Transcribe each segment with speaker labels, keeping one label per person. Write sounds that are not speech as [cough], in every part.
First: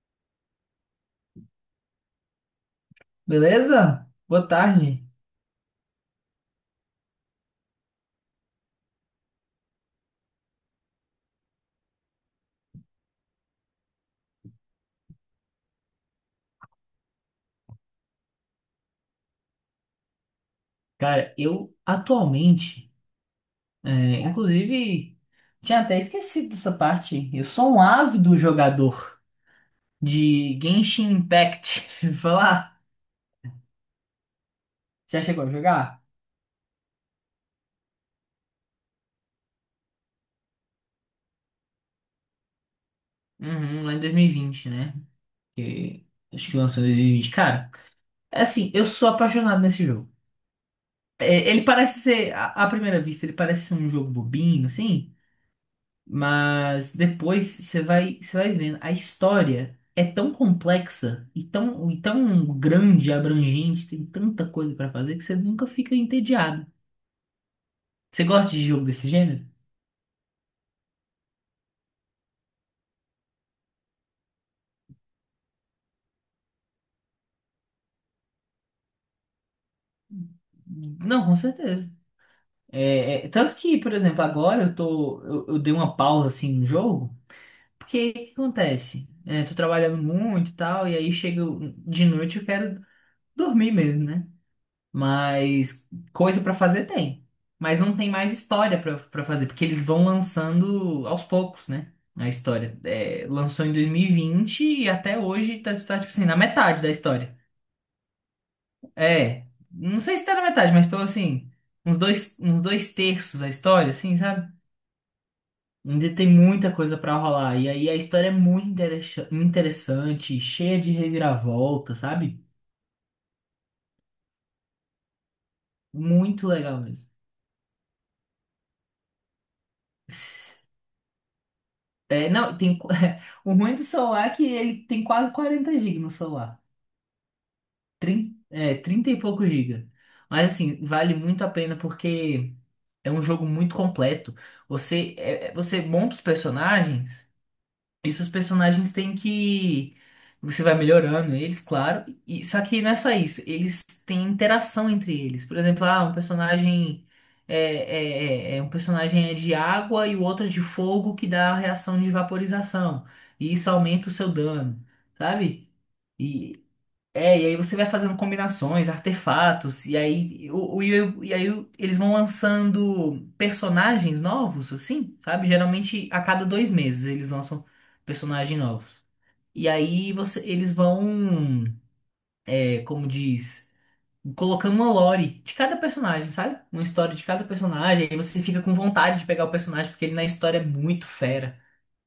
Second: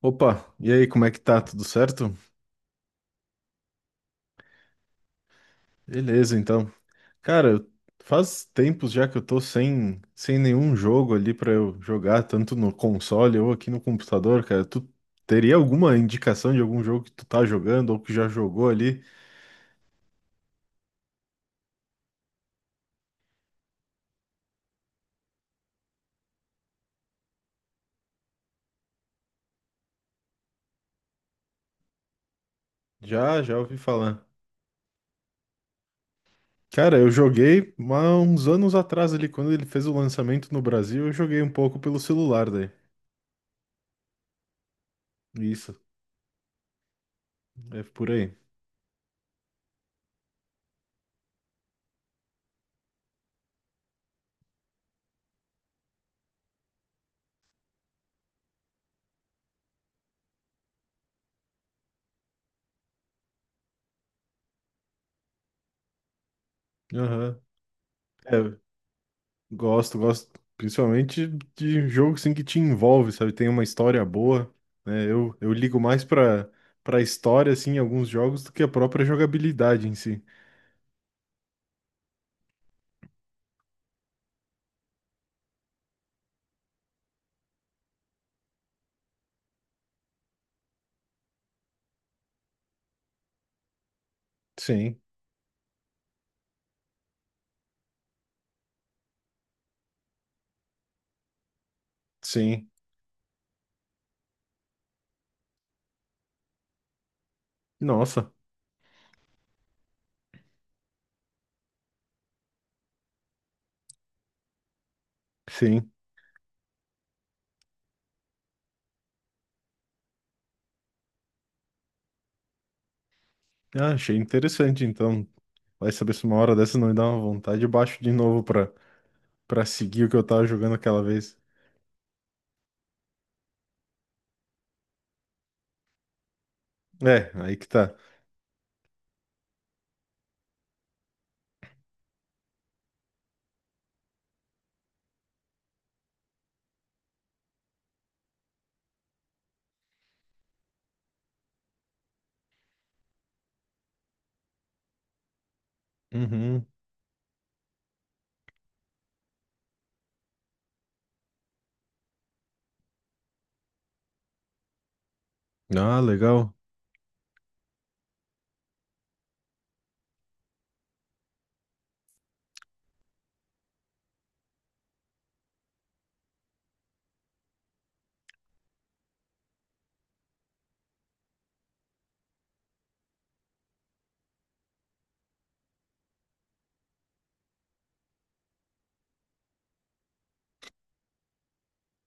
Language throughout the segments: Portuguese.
Speaker 1: Opa, e aí, como é que tá? Tudo certo?
Speaker 2: Beleza? Boa tarde.
Speaker 1: Beleza, então. Cara, eu- Faz tempos já que eu tô sem nenhum jogo ali pra eu jogar, tanto no console ou aqui no computador, cara. Tu teria alguma indicação de algum jogo que tu tá jogando ou que já jogou ali?
Speaker 2: Cara, eu atualmente, inclusive, tinha até esquecido dessa parte. Eu sou um ávido jogador de Genshin Impact. [laughs] Deixa eu falar?
Speaker 1: Já ouvi falar.
Speaker 2: Já chegou a jogar?
Speaker 1: Cara, eu joguei há uns anos atrás ali, quando ele fez o lançamento no Brasil, eu joguei um pouco pelo celular daí.
Speaker 2: Uhum, lá em 2020, né?
Speaker 1: Isso,
Speaker 2: Que acho que lançou em 2020. Cara,
Speaker 1: é por aí.
Speaker 2: é assim, eu sou apaixonado nesse jogo. É, ele parece ser, à primeira vista, ele parece ser um jogo bobinho, assim. Mas depois você vai vendo, a história é tão complexa e tão grande, abrangente, tem tanta coisa pra fazer que você nunca fica entediado.
Speaker 1: Aham.
Speaker 2: Você gosta
Speaker 1: É,
Speaker 2: de jogo desse gênero?
Speaker 1: gosto principalmente de jogo assim que te envolve, sabe? Tem uma história boa, né? Eu ligo mais pra história, assim, em alguns jogos do que a própria jogabilidade em si.
Speaker 2: Não, com certeza. Tanto que, por exemplo, agora eu dei uma pausa assim no jogo, porque o que acontece? É, tô trabalhando muito e tal, e aí de noite eu quero dormir mesmo, né?
Speaker 1: Sim,
Speaker 2: Mas coisa pra fazer tem. Mas não tem mais história pra fazer, porque eles vão lançando aos poucos, né? A
Speaker 1: sim.
Speaker 2: história. É, lançou em 2020 e vinte e até hoje tá, tipo assim, na metade da história.
Speaker 1: Nossa,
Speaker 2: É, não sei se tá na metade, mas pelo assim, uns dois terços da história, assim, sabe?
Speaker 1: sim.
Speaker 2: Ainda tem muita coisa pra rolar. E aí a história é muito interessante, cheia de reviravolta, sabe?
Speaker 1: Ah, achei interessante, então. Vai saber se uma
Speaker 2: Muito
Speaker 1: hora dessa
Speaker 2: legal
Speaker 1: não me dá uma vontade, eu baixo de novo pra seguir o que eu tava
Speaker 2: mesmo.
Speaker 1: jogando aquela vez.
Speaker 2: É, não, tem, [laughs] o ruim do celular é que ele tem quase 40 GB no celular.
Speaker 1: É, aí que tá.
Speaker 2: Trinta e poucos gigas. Mas assim, vale muito a pena porque é um jogo muito completo. Você monta os personagens. Isso os personagens têm que. Você vai melhorando eles, claro. E, só que não é só isso. Eles têm interação entre eles. Por exemplo, um
Speaker 1: Uhum.
Speaker 2: personagem. Um personagem é de água e o outro é de fogo que dá a reação de vaporização. E isso aumenta o seu dano, sabe?
Speaker 1: Ah, legal.
Speaker 2: É, e aí você vai fazendo combinações, artefatos, eles vão lançando personagens novos, assim, sabe? Geralmente a cada 2 meses eles lançam personagens novos. E aí eles vão, como diz, colocando uma lore de cada personagem, sabe? Uma história de cada personagem, aí você fica com vontade de pegar o personagem, porque ele na história é muito fera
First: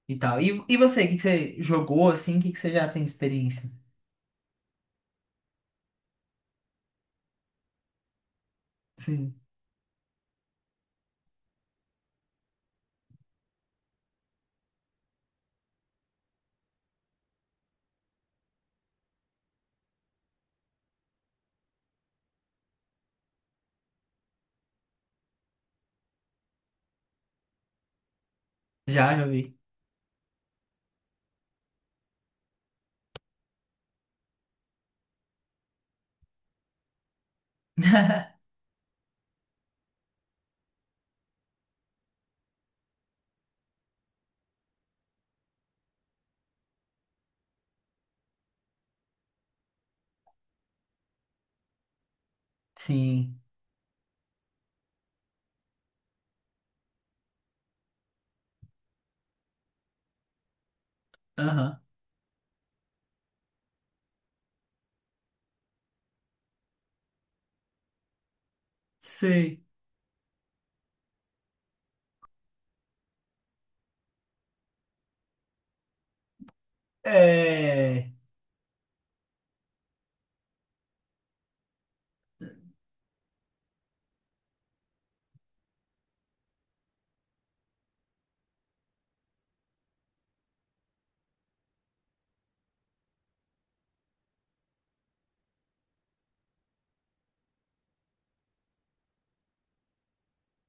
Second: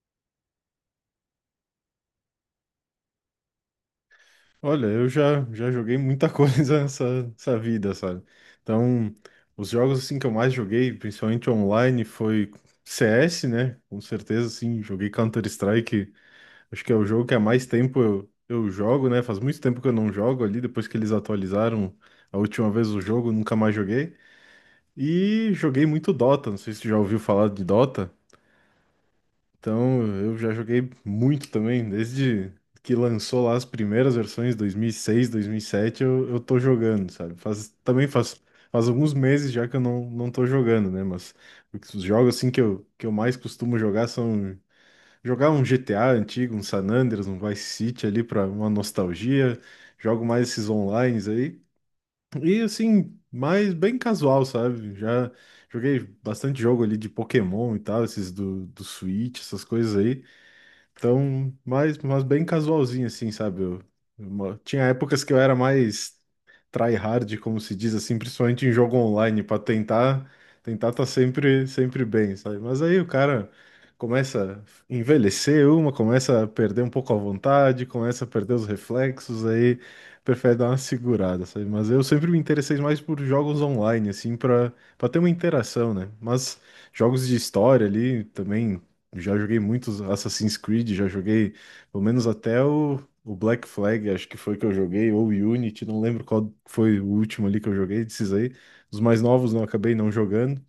Speaker 2: e tal. E o que que você jogou, assim, o que que você já tem experiência?
Speaker 1: Olha, eu já joguei muita [laughs] coisa nessa, nessa vida, sabe? Então,
Speaker 2: Sim,
Speaker 1: os jogos assim que eu mais joguei, principalmente online, foi CS, né? Com certeza, assim, joguei Counter-Strike. Acho que é o jogo que há mais tempo eu jogo, né? Faz muito tempo que eu não jogo ali, depois que eles atualizaram a última vez o jogo, nunca mais joguei. E joguei muito Dota, não sei se tu já ouviu falar de Dota.
Speaker 2: já vi.
Speaker 1: Então, eu já joguei muito também, desde que lançou lá as primeiras versões, 2006, sete eu tô jogando, sabe?
Speaker 2: [laughs]
Speaker 1: Faz alguns meses já que eu não, não tô jogando, né? Mas os jogos, assim, que eu mais costumo jogar são... Jogar um GTA antigo, um San Andreas, um Vice City ali pra uma nostalgia. Jogo mais esses onlines aí. E, assim,
Speaker 2: Sim.
Speaker 1: mais bem casual, sabe? Já joguei bastante jogo ali de Pokémon e tal, esses do Switch, essas coisas aí. Então,
Speaker 2: Aham,
Speaker 1: mas bem casualzinho, assim, sabe? Tinha épocas que eu era mais tryhard, como se diz assim, principalmente em jogo online, pra
Speaker 2: sei.
Speaker 1: tentar tentar tá sempre bem, sabe? Mas aí o cara começa a envelhecer uma, começa a perder um pouco a vontade,
Speaker 2: É...
Speaker 1: começa a perder os reflexos, aí prefere dar uma segurada, sabe? Mas eu sempre me interessei mais por jogos online, assim, pra ter uma interação, né? Mas jogos de história ali também já joguei muitos Assassin's Creed, já joguei pelo menos até o Black Flag, acho que foi que eu joguei, ou o Unity, não lembro qual foi o último ali que eu joguei desses aí. Os mais novos não acabei não jogando,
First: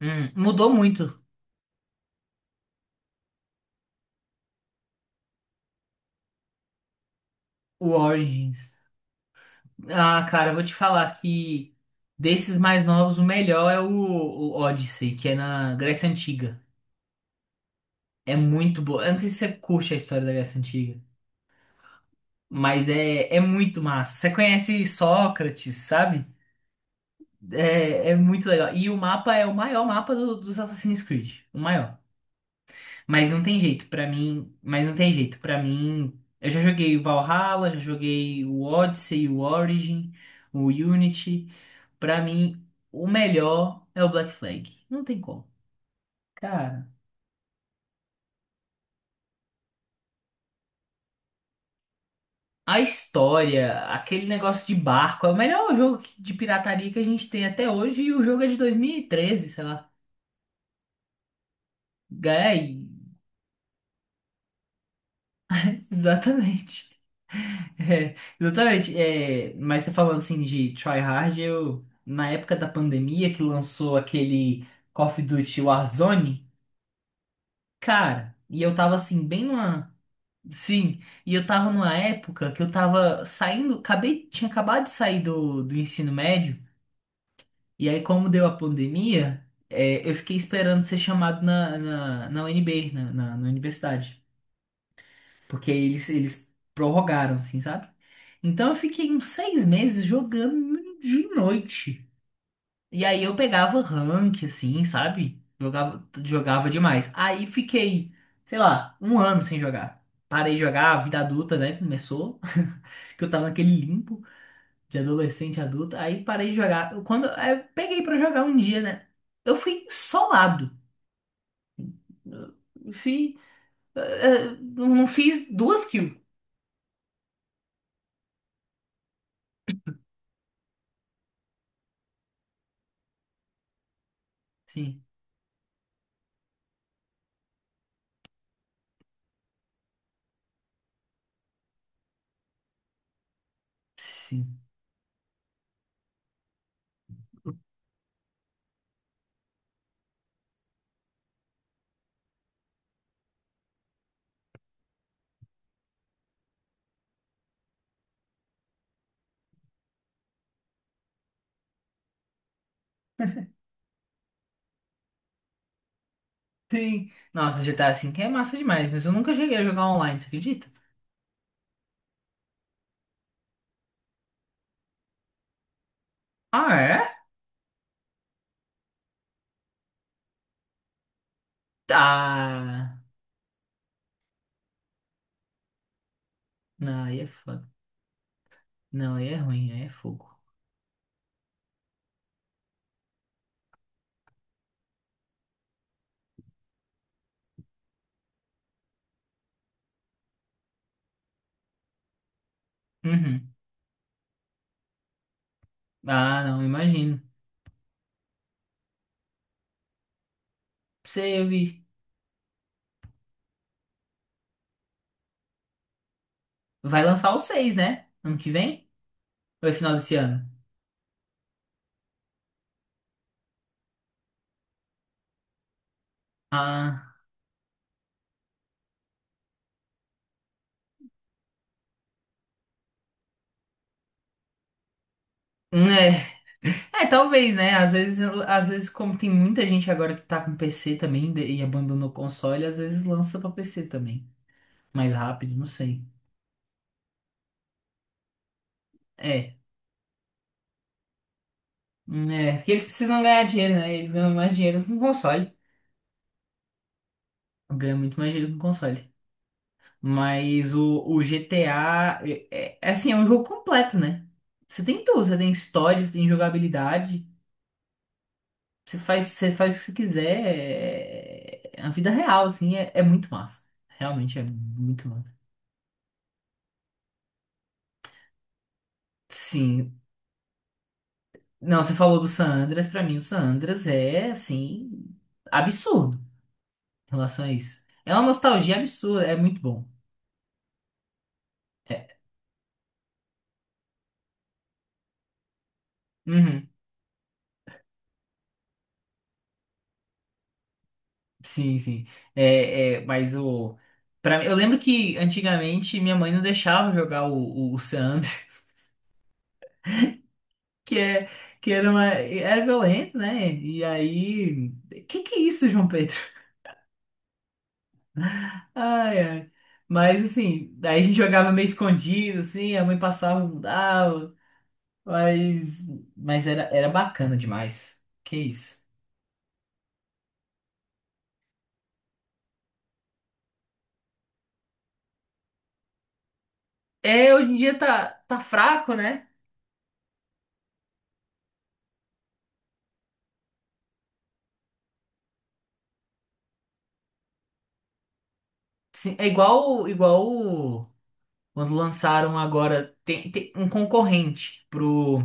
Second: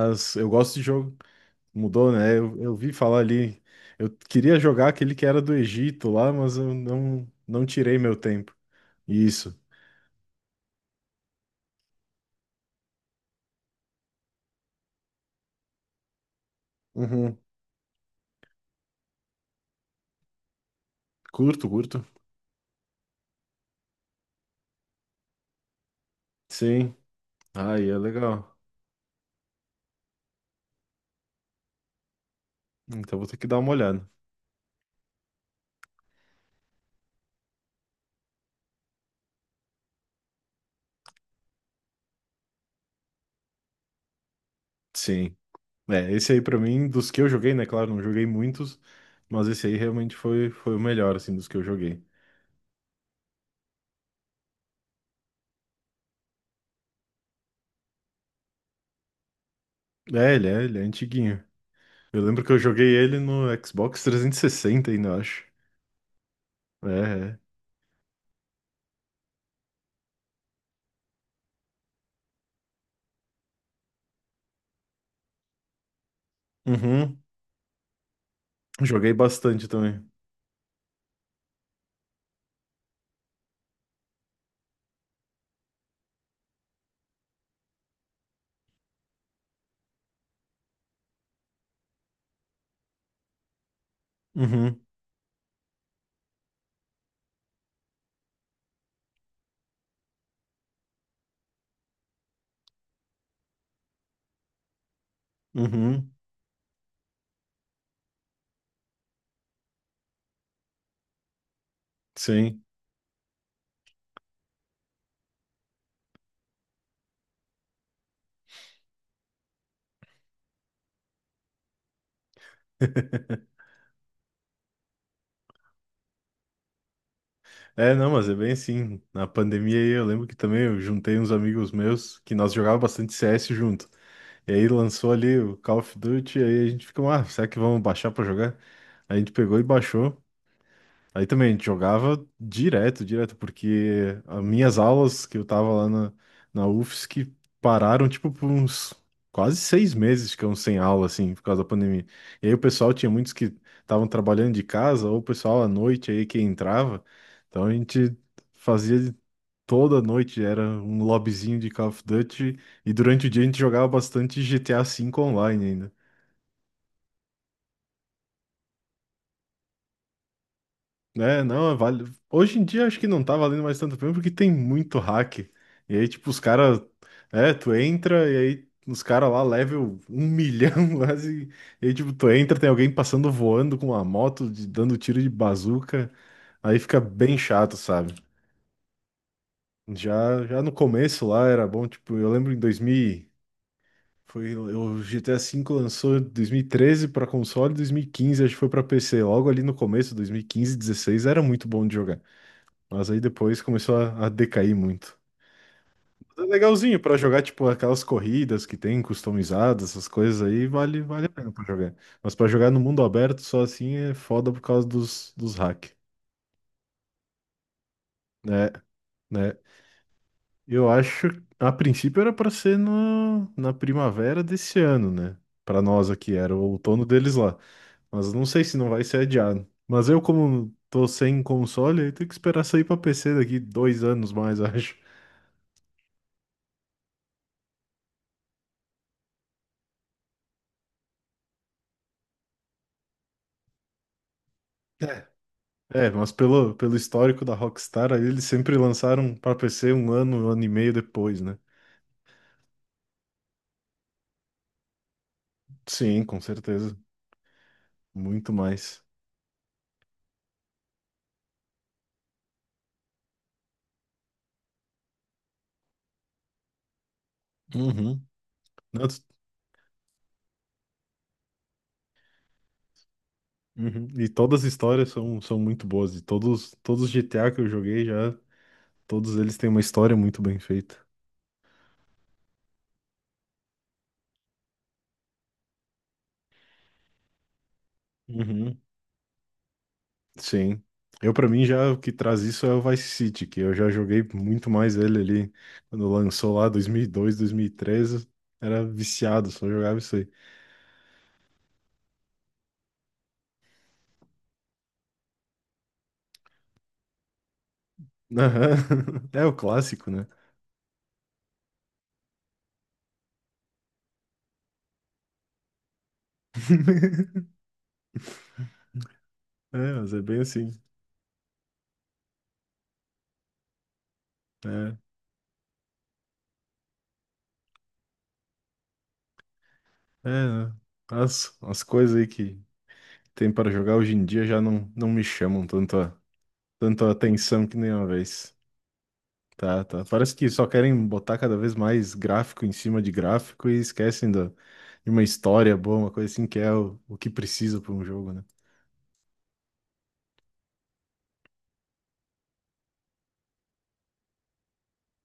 Speaker 1: eu
Speaker 2: Mudou
Speaker 1: gosto de jogo.
Speaker 2: muito
Speaker 1: Mudou, né? Eu vi falar ali, eu queria jogar aquele que era do Egito lá, mas eu não, não
Speaker 2: o
Speaker 1: tirei meu tempo.
Speaker 2: Origins.
Speaker 1: Isso.
Speaker 2: Ah, cara, eu vou te falar que desses mais novos, o melhor é o Odyssey, que é na Grécia Antiga.
Speaker 1: Uhum.
Speaker 2: É muito boa. Eu não sei se você curte a história da Grécia Antiga,
Speaker 1: Curto, curto.
Speaker 2: mas é muito massa. Você conhece Sócrates, sabe?
Speaker 1: Sim. Aí é
Speaker 2: É muito
Speaker 1: legal.
Speaker 2: legal. E o mapa é o maior mapa dos Assassin's Creed. O maior.
Speaker 1: Então vou
Speaker 2: Mas
Speaker 1: ter
Speaker 2: não
Speaker 1: que dar
Speaker 2: tem
Speaker 1: uma
Speaker 2: jeito pra
Speaker 1: olhada.
Speaker 2: mim, mas não tem jeito para mim. Eu já joguei o Valhalla, já joguei o Odyssey, o Origin, o Unity. Pra mim, o melhor é o Black Flag. Não tem
Speaker 1: Sim.
Speaker 2: como.
Speaker 1: É, esse aí pra mim,
Speaker 2: Cara,
Speaker 1: dos que eu joguei, né? Claro, não joguei muitos, mas esse aí realmente foi o melhor, assim, dos que eu joguei.
Speaker 2: a história, aquele negócio de barco, é o melhor jogo de pirataria que a gente tem até hoje e o jogo é de 2013, sei lá.
Speaker 1: Ele é antiguinho. Eu lembro que eu
Speaker 2: Gai,
Speaker 1: joguei ele no Xbox 360 ainda, eu acho.
Speaker 2: [laughs]
Speaker 1: É,
Speaker 2: exatamente.
Speaker 1: é.
Speaker 2: É, exatamente. É, mas você falando assim de try hard, eu na época da pandemia que lançou aquele Call of Duty Warzone,
Speaker 1: Uhum.
Speaker 2: cara, e eu tava
Speaker 1: Joguei
Speaker 2: assim bem
Speaker 1: bastante
Speaker 2: numa,
Speaker 1: também.
Speaker 2: sim, e eu tava numa época que eu tava saindo, acabei, tinha acabado de sair do ensino médio, e aí como deu a pandemia, eu fiquei esperando ser chamado na UNB, na universidade.
Speaker 1: Uhum,
Speaker 2: Porque eles prorrogaram, assim, sabe? Então eu fiquei uns 6 meses jogando de noite. E aí eu pegava rank, assim, sabe? Jogava,
Speaker 1: uhum,
Speaker 2: jogava demais. Aí fiquei, sei lá, um ano sem jogar. Parei de jogar, a vida adulta, né? Começou.
Speaker 1: sim.
Speaker 2: [laughs] Que eu tava naquele limbo de adolescente adulta. Aí parei de jogar. Quando aí eu peguei pra jogar um dia, né? Eu fui solado. Eu fui, eh, não fiz duas kills.
Speaker 1: É, não, mas é bem assim. Na pandemia aí eu lembro que também eu juntei uns amigos meus que nós jogávamos bastante CS junto. E aí
Speaker 2: Sim.
Speaker 1: lançou ali o Call of Duty, aí a gente ficou, ah, será que vamos baixar pra jogar? Aí a gente pegou e baixou. Aí também a gente jogava direto, direto, porque as
Speaker 2: Sim.
Speaker 1: minhas aulas que eu tava lá na UFSC pararam, tipo, por uns quase 6 meses, ficamos sem aula, assim, por causa da pandemia. E aí o pessoal tinha muitos que estavam trabalhando de casa, ou o pessoal à noite aí que entrava. Então a gente fazia de- toda noite, era um lobbyzinho de Call of Duty, e durante o dia a gente jogava bastante GTA V online.
Speaker 2: Sim. Nossa, GTA 5 é massa demais, mas eu nunca cheguei a jogar online, você acredita?
Speaker 1: É, não, vale. Hoje em dia acho que não tá valendo mais tanto a porque tem muito hack. E aí, tipo, os
Speaker 2: Ah,
Speaker 1: caras.
Speaker 2: é?
Speaker 1: É, tu entra e aí os caras lá, level um milhão [laughs] quase. E aí, tipo, tu entra, tem alguém
Speaker 2: Ah,
Speaker 1: passando voando com uma moto, dando tiro de bazuca. Aí fica
Speaker 2: não, aí é
Speaker 1: bem
Speaker 2: foda.
Speaker 1: chato, sabe?
Speaker 2: Não, aí é ruim, aí é fogo.
Speaker 1: Já no começo lá era bom, tipo, eu lembro em 2000. e- Foi, o GTA V lançou em 2013 para console, 2015 acho que foi para PC. Logo ali no começo, 2015, 16, era muito bom de jogar. Mas aí
Speaker 2: Uhum.
Speaker 1: depois começou a decair muito.
Speaker 2: Ah,
Speaker 1: Mas é
Speaker 2: não,
Speaker 1: legalzinho pra
Speaker 2: imagino.
Speaker 1: jogar, tipo, aquelas corridas que tem customizadas, essas coisas aí, vale a
Speaker 2: Sei, eu
Speaker 1: pena pra
Speaker 2: vi.
Speaker 1: jogar. Mas pra jogar no mundo aberto só assim é foda por causa dos hack,
Speaker 2: Vai lançar o seis, né? Ano que
Speaker 1: né?
Speaker 2: vem?
Speaker 1: Né?
Speaker 2: Ou é final desse ano?
Speaker 1: Eu acho, a princípio era pra ser no, na primavera desse ano, né? Pra nós aqui, era o outono
Speaker 2: Ah,
Speaker 1: deles lá. Mas não sei se não vai ser adiado. Mas eu, como tô sem console, aí tenho que esperar sair pra PC daqui 2 anos mais, [laughs] acho.
Speaker 2: é. É, talvez, né? Às vezes, como tem muita gente agora que tá com PC também e abandonou o console, às vezes lança pra PC também. Mais rápido, não sei.
Speaker 1: É, mas pelo histórico da Rockstar, aí eles sempre lançaram para
Speaker 2: É.
Speaker 1: PC 1 ano, 1 ano e meio depois, né?
Speaker 2: É, porque eles precisam ganhar dinheiro, né? Eles ganham mais dinheiro com console.
Speaker 1: Sim, com certeza.
Speaker 2: Ganha muito mais
Speaker 1: Muito
Speaker 2: dinheiro com
Speaker 1: mais.
Speaker 2: console. Mas o GTA é, é assim, é um jogo completo, né? Você tem tudo, você tem história, você tem jogabilidade,
Speaker 1: Uhum.
Speaker 2: você
Speaker 1: Não, tu-
Speaker 2: faz, você faz o que você quiser. É a vida real, assim, é muito massa.
Speaker 1: uhum. E
Speaker 2: Realmente é
Speaker 1: todas as
Speaker 2: muito
Speaker 1: histórias
Speaker 2: massa.
Speaker 1: são, são muito boas. E todos, todos os GTA que eu joguei já, todos eles têm uma
Speaker 2: Sim.
Speaker 1: história muito bem feita.
Speaker 2: Não, você falou do San Andreas, pra mim o San Andreas é assim, absurdo em relação a isso. É uma nostalgia
Speaker 1: Uhum.
Speaker 2: absurda, é muito bom.
Speaker 1: Sim. Eu, pra mim, já o que
Speaker 2: É.
Speaker 1: traz isso é o Vice City, que eu já joguei muito mais ele ali quando lançou lá
Speaker 2: Uhum.
Speaker 1: 2002, dois mil e treze, era viciado, só jogava isso aí.
Speaker 2: Sim, sim. É, mas o. Eu lembro que antigamente minha mãe não deixava jogar o San Andreas,
Speaker 1: Aham. [laughs] É o clássico, né?
Speaker 2: [laughs] que, é, que era, era violento, né? E aí. Que é isso, João Pedro?
Speaker 1: [laughs]
Speaker 2: [laughs] Ai, ai.
Speaker 1: É, mas é
Speaker 2: Mas
Speaker 1: bem assim.
Speaker 2: assim, daí a gente jogava meio escondido, assim, a mãe passava, mudava.
Speaker 1: Né?
Speaker 2: Mas, mas era bacana demais. Que isso.
Speaker 1: É, né? As coisas aí que tem para jogar hoje em dia já não, não me chamam tanto a, tanto a
Speaker 2: É, hoje em
Speaker 1: atenção que
Speaker 2: dia
Speaker 1: nem uma
Speaker 2: tá
Speaker 1: vez.
Speaker 2: fraco, né?
Speaker 1: Tá, tá. Parece que só querem botar cada vez mais gráfico em cima de gráfico e esquecem da, de uma história boa, uma coisa assim que é o que precisa para um jogo, né?
Speaker 2: Sim, é igual quando lançaram agora, tem um concorrente pro,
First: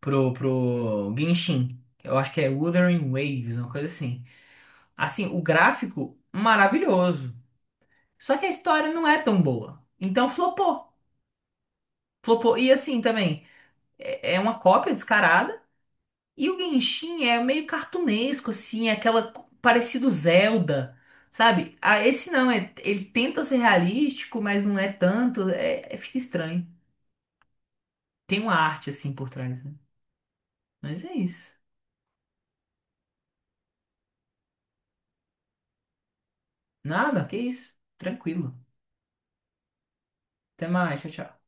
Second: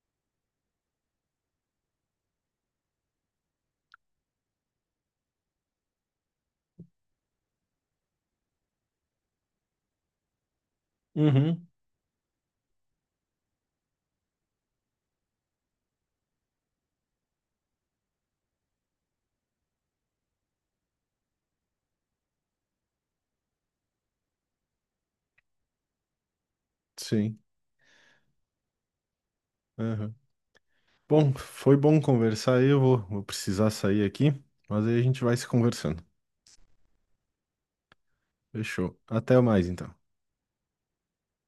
Speaker 2: pro, pro Genshin. Eu acho que é Wuthering Waves, uma coisa assim. Assim, o gráfico maravilhoso. Só que a história não é tão boa. Então flopou.
Speaker 1: Uhum.
Speaker 2: Flopou. E assim também, é uma cópia descarada. E o Genshin é meio cartunesco, assim, é aquela parecido Zelda. Sabe? Ah, esse não, ele tenta ser realístico, mas não é tanto. Fica estranho.
Speaker 1: Sim.
Speaker 2: Tem uma arte assim por trás, né?
Speaker 1: Aham.
Speaker 2: Mas é
Speaker 1: Bom,
Speaker 2: isso.
Speaker 1: foi bom conversar aí. Vou precisar sair aqui, mas aí a gente vai se conversando.
Speaker 2: Nada, que isso. Tranquilo.
Speaker 1: Fechou. Até mais, então.
Speaker 2: Até mais, tchau, tchau.